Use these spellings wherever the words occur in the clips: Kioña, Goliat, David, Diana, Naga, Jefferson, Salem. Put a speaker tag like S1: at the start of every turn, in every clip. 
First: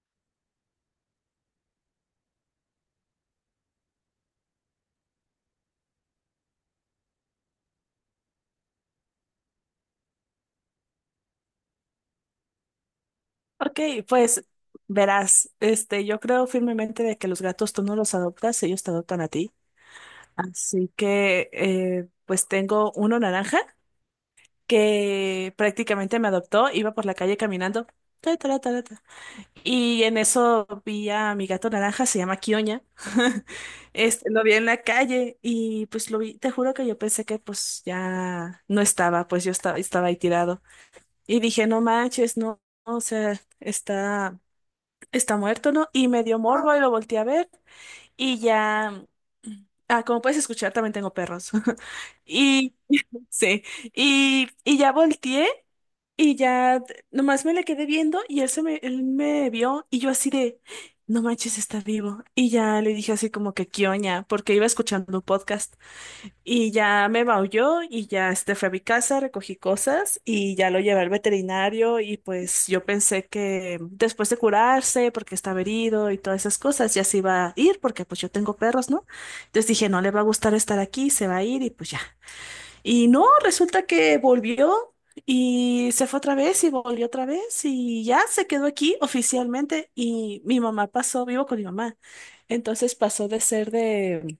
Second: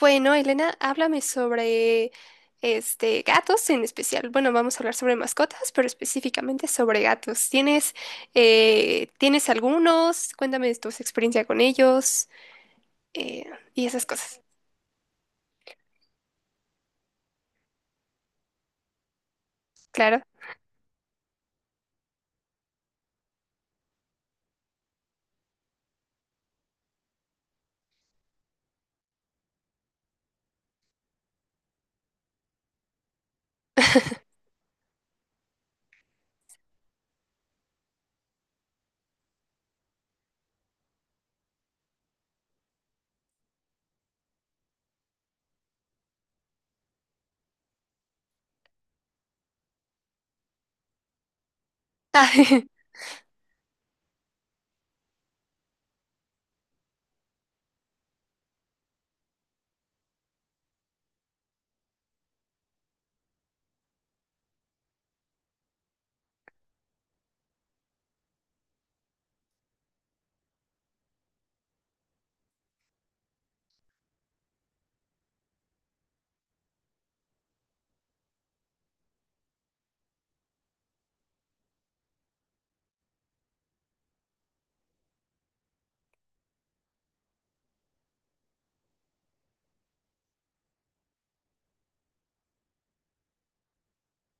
S1: Bueno, Elena, háblame sobre gatos en especial. Bueno, vamos a hablar sobre mascotas, pero específicamente sobre gatos. ¿Tienes algunos? Cuéntame de tu experiencia con ellos eh,
S2: Ok,
S1: y esas cosas.
S2: pues verás, yo creo firmemente de que los gatos tú no los adoptas, ellos te adoptan a ti.
S1: Claro.
S2: Así que, pues tengo uno naranja que prácticamente me adoptó, iba por la calle caminando. Ta, ta, ta, ta. Y en eso vi a mi gato naranja, se llama Kioña. Lo vi en la calle y pues lo vi, te juro que yo pensé que pues ya no estaba, pues yo estaba ahí tirado. Y dije, no manches, no, o sea, está muerto, ¿no? Y me dio morbo y lo volteé a ver y ya... mm, Ah, como puedes escuchar, también tengo perros.
S1: Ah,
S2: Y sí, y ya volteé y ya nomás me le quedé viendo y él me vio y yo así de, no manches, está vivo. Y ya le dije así como que quioña, porque iba escuchando un podcast. Y ya me maulló y ya fui a mi casa, recogí cosas y ya lo llevé al veterinario y pues yo pensé que después de curarse, porque estaba herido y todas esas cosas, ya se iba a ir porque pues yo tengo perros, ¿no? Entonces dije, no le va a gustar estar aquí, se va a ir y pues ya. Y no, resulta que volvió y se fue otra vez y volvió otra vez y ya se quedó aquí oficialmente y mi mamá pasó, vivo con mi mamá. Entonces pasó de ser de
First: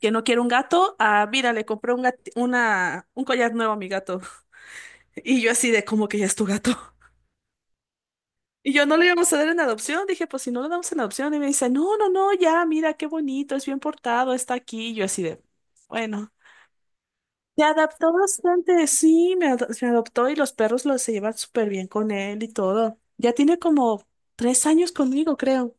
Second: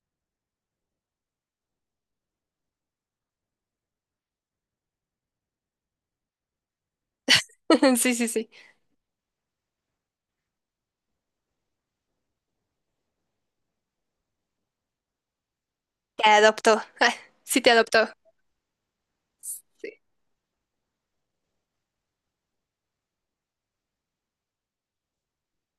S2: que no quiere un gato, ah, mira, le compré un collar nuevo a mi gato. Y yo así de, ¿cómo que ya es tu gato?
S1: sí, sí, sí.
S2: Y yo no le íbamos a dar en adopción, dije, pues si no lo damos en adopción, y me dice, no, no, no, ya, mira, qué bonito, es bien portado, está aquí. Y yo así de,
S1: Te
S2: bueno,
S1: adoptó. Ah, sí,
S2: se
S1: te adoptó.
S2: adaptó bastante, sí, me
S1: Sí.
S2: adoptó y los perros los se llevan súper bien con él y todo. Ya tiene como 3 años conmigo, creo.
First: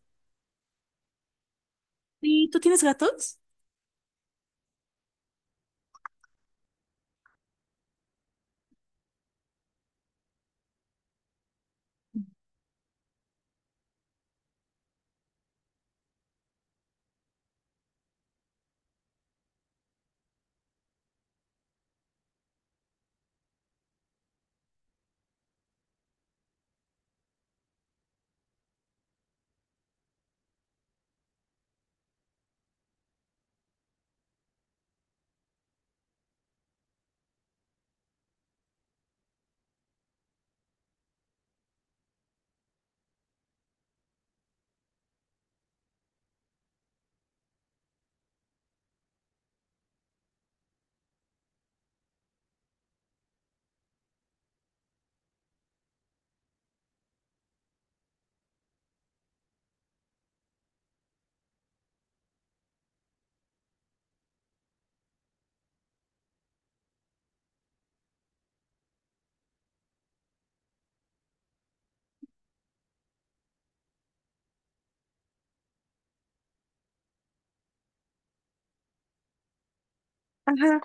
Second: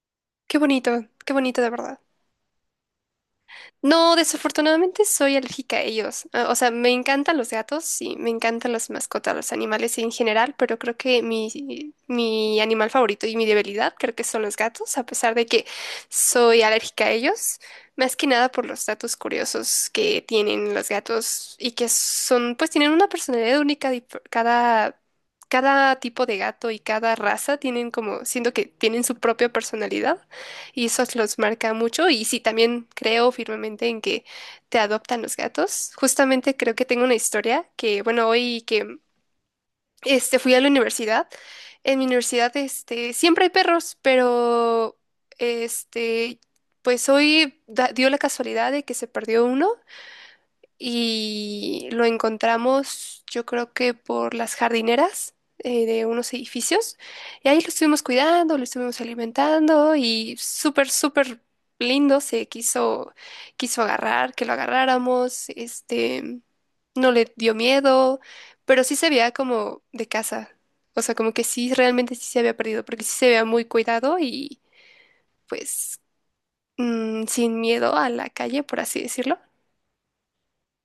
S1: Qué bonito de verdad.
S2: ¿Y tú tienes gatos?
S1: No, desafortunadamente soy alérgica a ellos. Ah, o sea, me encantan los gatos, sí, me encantan las mascotas, los animales en general, pero creo que mi animal favorito y mi debilidad creo que son los gatos, a pesar de que soy alérgica a ellos, más que nada por los datos curiosos que tienen los gatos y que son, pues tienen una personalidad única, dif- cada tipo de gato y cada raza tienen como, siento que tienen su propia personalidad. Y eso los marca mucho. Y sí, también creo firmemente en que te adoptan los gatos. Justamente creo que tengo una historia que, bueno, hoy que fui a la universidad. En mi universidad, siempre hay perros, pero este, pues hoy da- dio la casualidad de que se perdió uno y lo encontramos, yo creo que por las jardineras de unos edificios. Y ahí lo estuvimos cuidando, lo estuvimos alimentando y súper, súper lindo. Se quiso, quiso agarrar, que lo agarráramos. No le dio miedo, pero sí se veía como de casa. O sea, como que sí, realmente sí se había perdido, porque sí se veía muy cuidado y pues sin miedo a la calle, por así decirlo.
S2: Ajá.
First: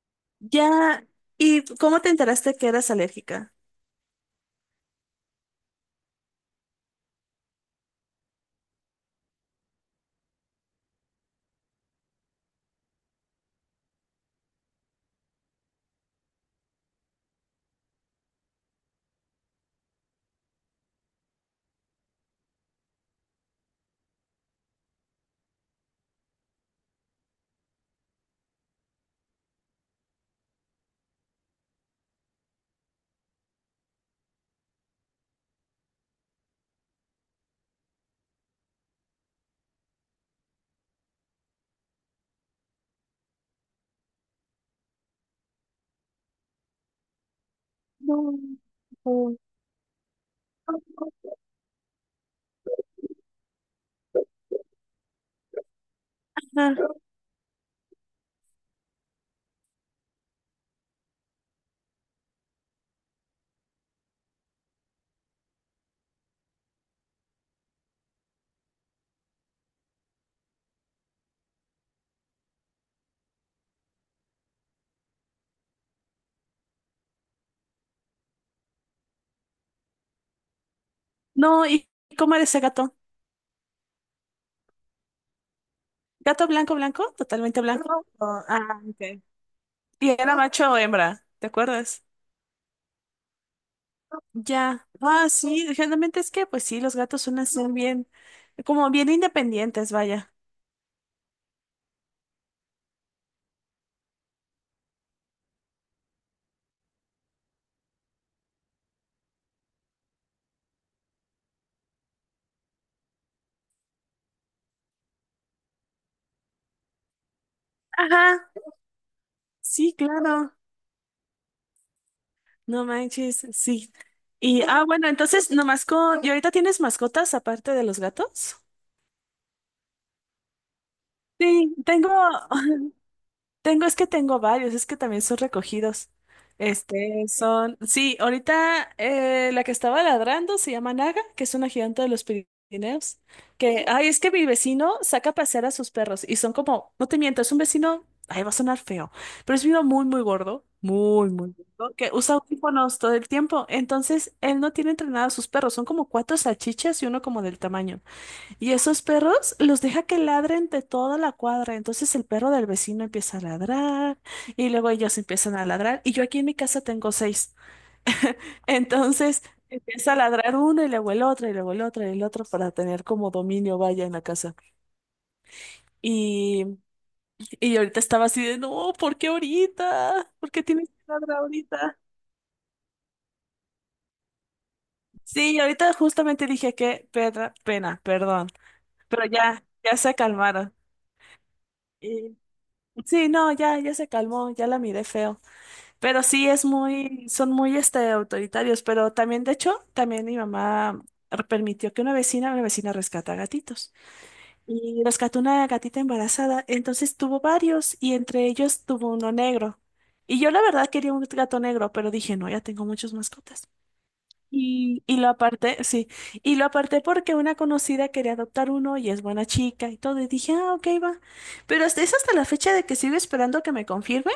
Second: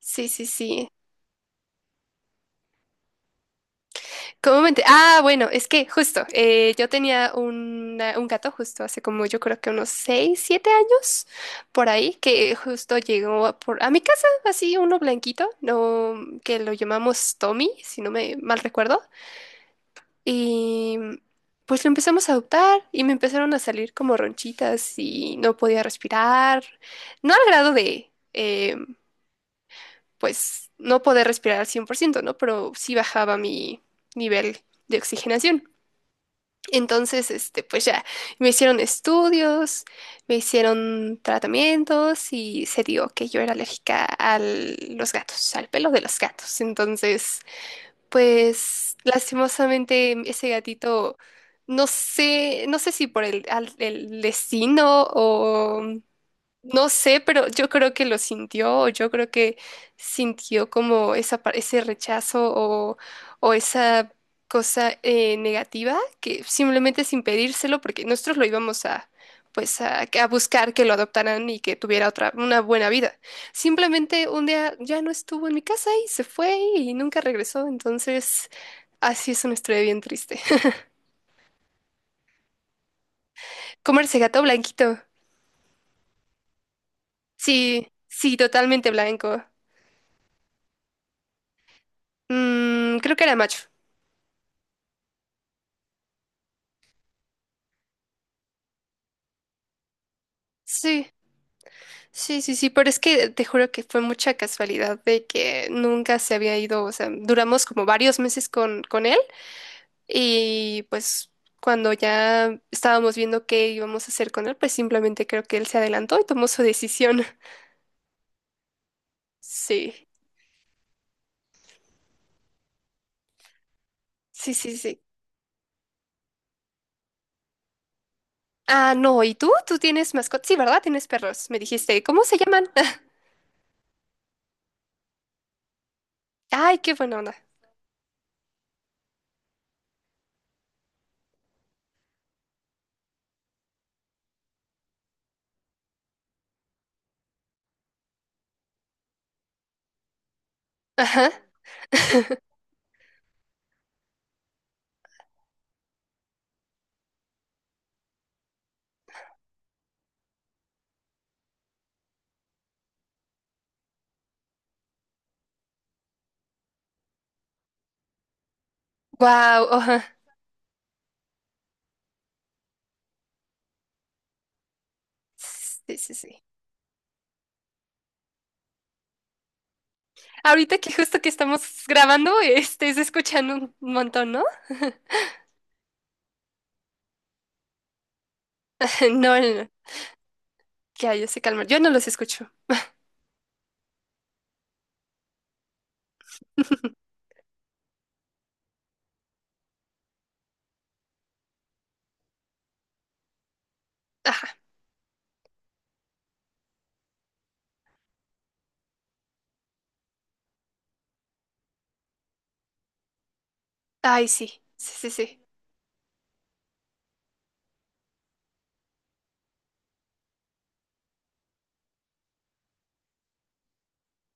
S1: Sí, sí, sí.
S2: Ya, ¿y cómo te enteraste que eras alérgica?
S1: ¿Cómo me enter- Ah, bueno, es que justo, yo tenía una- un gato justo hace como yo creo que unos 6, 7 años por ahí, que justo llegó a, por, a mi casa, así uno blanquito, no, que lo llamamos Tommy, si no me mal recuerdo, y pues lo empezamos a adoptar y me empezaron a salir como ronchitas y no podía respirar, no al grado de, pues, no poder respirar al 100%, ¿no? Pero sí bajaba mi nivel de oxigenación. Entonces, pues ya, me hicieron estudios, me hicieron tratamientos y se dio que yo era alérgica a los gatos, al pelo de los gatos. Entonces,
S2: No,
S1: pues
S2: no.
S1: lastimosamente ese gatito, no sé, no sé si por el, al- el destino no
S2: Ah,
S1: sé, pero yo creo que lo sintió, o yo creo que sintió como esa, par- ese rechazo o esa cosa negativa que simplemente sin pedírselo, porque nosotros lo íbamos a, pues a buscar que lo adoptaran y que tuviera otra, una buena vida. Simplemente un día ya no estuvo en mi casa y se fue y nunca regresó, entonces así es una historia bien triste.
S2: no, ¿y cómo era ese gato?
S1: Comerse gato blanquito.
S2: ¿Gato blanco, blanco? ¿Totalmente
S1: Sí,
S2: blanco? No,
S1: sí,
S2: Ah,
S1: totalmente
S2: ok.
S1: blanco.
S2: ¿Y era no, macho o hembra? ¿Te acuerdas?
S1: Mm, creo que era macho.
S2: Ya. Ah, sí, generalmente es que, pues sí, los gatos suelen ser bien, como bien independientes, vaya.
S1: Sí, sí, sí, sí, pero es que te juro que fue mucha casualidad de que nunca se había ido, o sea, duramos como varios meses con él y pues cuando ya estábamos viendo qué íbamos a hacer con él, pues simplemente creo que él se adelantó y tomó su decisión.
S2: Ajá. Sí,
S1: Sí,
S2: claro. No manches, sí.
S1: sí,
S2: Y,
S1: sí,
S2: ah,
S1: sí.
S2: bueno, entonces, nomás con. ¿Y ahorita tienes mascotas aparte de los gatos?
S1: Ah, no, ¿y tú? ¿Tú tienes mascotas? Sí, ¿verdad? Tienes perros, me
S2: Sí,
S1: dijiste.
S2: tengo.
S1: ¿Cómo se llaman?
S2: Tengo, es que tengo varios, es que también son recogidos.
S1: Ay, qué buena onda.
S2: Son, sí, ahorita la que estaba ladrando se llama Naga, que es una gigante de los Pirineos, que, ay, es que mi vecino saca a pasear a sus perros y son como, no te miento, es un vecino, ay, va a sonar feo, pero es uno
S1: Ajá.
S2: muy, muy gordo, que usa audífonos todo el tiempo, entonces él no tiene entrenado a sus perros, son como cuatro salchichas y uno como del tamaño. Y esos perros los deja que ladren de toda la cuadra. Entonces el perro del vecino empieza a ladrar y luego ellos empiezan a ladrar. Y yo aquí en mi casa tengo seis. Entonces
S1: Wow, ajá.
S2: empieza a ladrar uno y luego el otro y luego el otro y el otro para tener como dominio vaya en la casa.
S1: Sí, sí, sí.
S2: Y, y yo ahorita estaba así de, no, ¿por qué ahorita? ¿Por qué
S1: Ahorita
S2: tienes
S1: que
S2: que
S1: justo que
S2: ladrar
S1: estamos
S2: ahorita?
S1: grabando, se escuchan un montón, ¿no?
S2: Sí, y ahorita justamente dije que pena, perdón. Pero
S1: No,
S2: ya,
S1: no,
S2: ya se calmaron.
S1: que hay se calmar. Yo no los
S2: Y-
S1: escucho.
S2: Sí, no, ya, ya se calmó, ya la miré feo. Pero sí es son muy autoritarios, pero también, de hecho, también mi mamá permitió que una vecina rescata gatitos.
S1: Ajá.
S2: Y rescató una gatita embarazada, entonces tuvo varios y entre ellos tuvo uno negro. Y yo la verdad quería un gato negro, pero dije, no, ya tengo muchas mascotas.
S1: Ay, sí, sí,
S2: Y,
S1: sí,
S2: y lo
S1: sí.
S2: aparté, sí, y lo aparté porque una conocida quería adoptar uno y es buena chica y todo, y dije, ah, ok, va. Pero es hasta la fecha de que sigo esperando que me confirme,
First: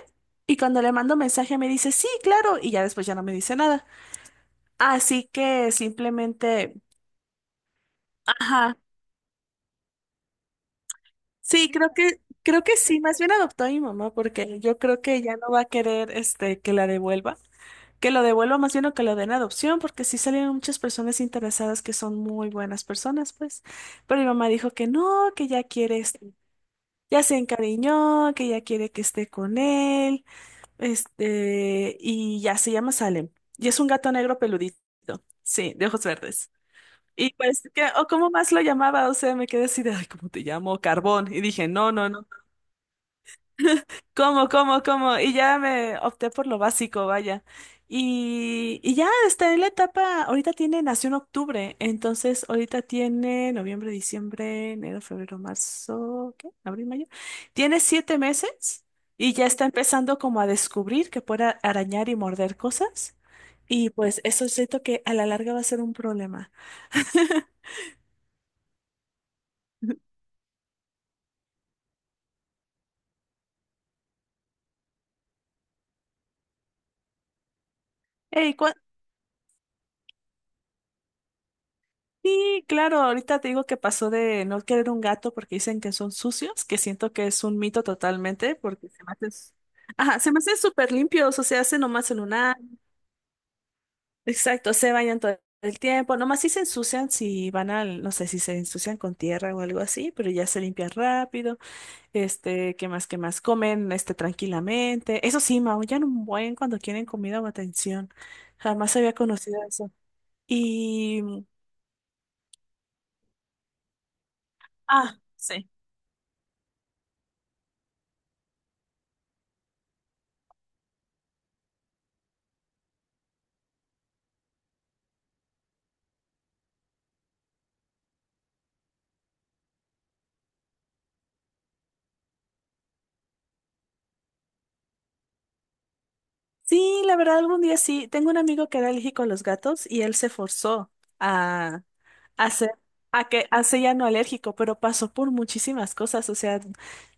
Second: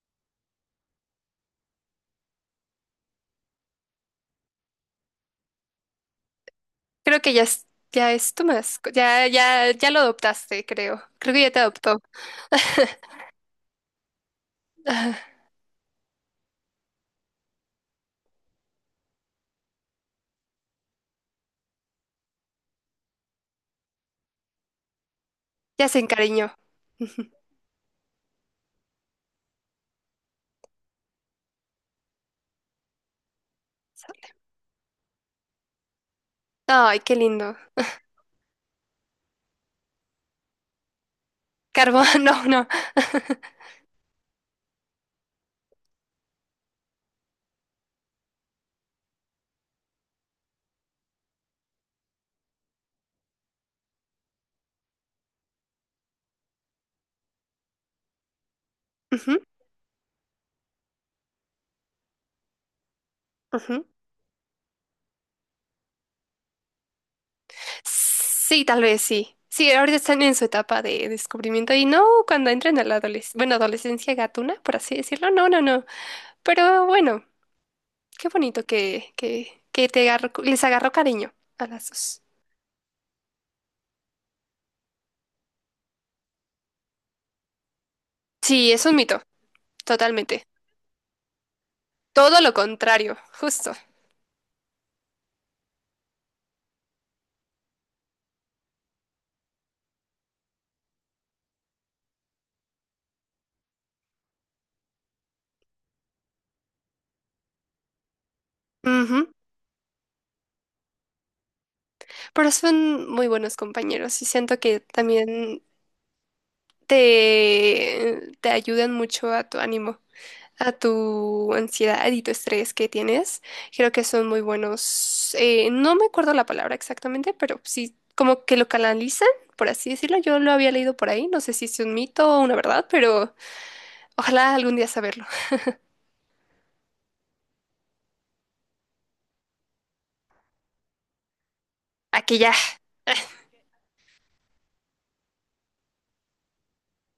S2: y cuando le mando mensaje me dice, sí, claro, y ya después ya no me dice nada. Así que simplemente,
S1: Creo que ya es tu
S2: ajá,
S1: mascota. Ya, ya, ya lo adoptaste, creo. Creo que ya te
S2: sí,
S1: adoptó.
S2: creo que sí, más bien adoptó a mi mamá porque yo creo
S1: Ajá.
S2: que ya no va a querer, que la devuelva. Que lo devuelva más bien o que lo den a adopción, porque sí salieron muchas personas interesadas que son muy buenas personas, pues. Pero mi mamá dijo que no, que ya
S1: Ya se
S2: quiere,
S1: encariñó.
S2: ya
S1: Ujú.
S2: se encariñó, que ya quiere que esté con él, y ya se llama Salem. Y es un gato negro peludito, sí, de ojos verdes.
S1: Ay, qué
S2: Y
S1: lindo.
S2: pues, que, o cómo más lo llamaba, o sea, me quedé así de, ay, ¿cómo te llamo? Carbón. Y dije, no,
S1: Carbón,
S2: no, no.
S1: no, no.
S2: ¿Cómo, cómo, cómo? Y ya me opté por lo básico, vaya. Y ya está en la etapa, ahorita tiene, nació en octubre, entonces ahorita tiene noviembre, diciembre, enero, febrero, marzo, ¿qué? Abril, mayo. Tiene 7 meses y
S1: Ujú,
S2: ya está empezando como a descubrir que puede arañar y morder cosas.
S1: ujú.
S2: Y pues eso siento que a la larga va a ser un problema.
S1: Sí, tal vez sí. Sí, ahorita están en su etapa de descubrimiento y no cuando entren a la adolescencia, bueno, adolescencia gatuna, por así decirlo, no, no, no. Pero bueno, qué
S2: Ey,
S1: bonito que te agarró- les agarró cariño a las dos.
S2: sí, claro, ahorita te digo que pasó de no querer un gato porque dicen que son sucios, que siento que es un mito totalmente,
S1: Sí, es
S2: porque
S1: un
S2: se me
S1: mito,
S2: hacen, ajá, se me
S1: totalmente.
S2: hacen súper limpios, o sea, hacen nomás en
S1: Todo lo
S2: una,
S1: contrario, justo.
S2: exacto, se bañan todo el tiempo, nomás sí se ensucian si van al, no sé, si se ensucian con tierra o algo así, pero ya se limpian rápido, qué más, comen, tranquilamente, eso sí, maullan un buen cuando quieren comida o atención, jamás había
S1: Ujú.
S2: conocido eso, y,
S1: Pero son muy buenos compañeros y siento que
S2: ah,
S1: también
S2: sí.
S1: te ayudan mucho a tu ánimo. A tu ansiedad y tu estrés que tienes. Creo que son muy buenos. No me acuerdo la palabra exactamente, pero sí, como que lo canalizan, por así decirlo. Yo lo había leído por ahí. No sé si es un mito o una verdad, pero ojalá algún día saberlo.
S2: Sí, la verdad, algún día sí. Tengo un amigo que era alérgico a los gatos y él se forzó a
S1: Aquí ya.
S2: hacer, hace ya no alérgico, pero pasó por muchísimas cosas. O sea,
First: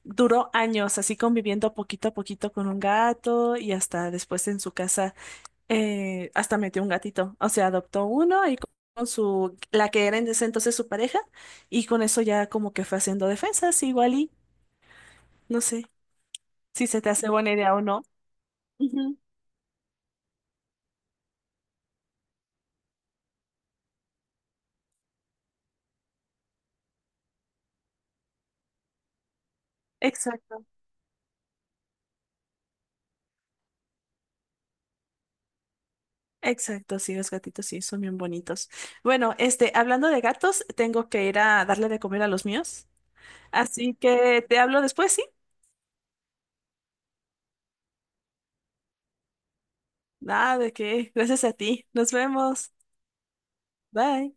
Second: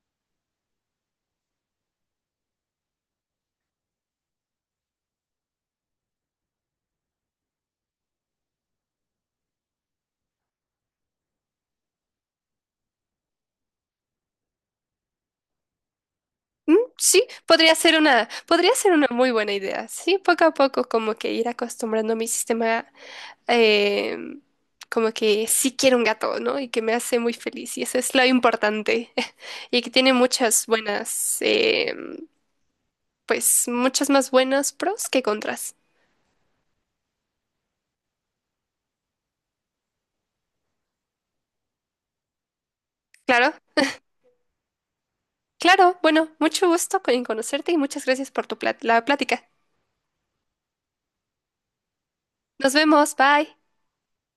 S2: duró años así conviviendo poquito a poquito con un gato y hasta después en su casa, hasta metió un gatito. O sea, adoptó uno y con su, la que era en ese entonces su pareja, y con eso ya como que fue haciendo defensas, igual y no sé
S1: Mm,
S2: si se te
S1: sí,
S2: hace buena idea o no.
S1: podría ser una
S2: Ujú,
S1: muy buena idea. Sí, poco a poco como que ir acostumbrando mi sistema eh, como que sí quiero un gato, ¿no? Y que me hace muy feliz. Y eso es lo importante. Y que tiene
S2: exacto.
S1: muchas buenas, pues muchas más buenas pros que contras.
S2: Exacto, sí, los gatitos sí, son bien bonitos. Bueno, hablando de gatos, tengo que ir a darle de comer a los míos.
S1: Claro,
S2: Así que te hablo después, ¿sí?
S1: claro. Bueno, mucho gusto en conocerte y muchas gracias por tu plat- la plática.
S2: Nada de qué. Gracias a ti. Nos vemos.
S1: Nos vemos, bye.
S2: Bye.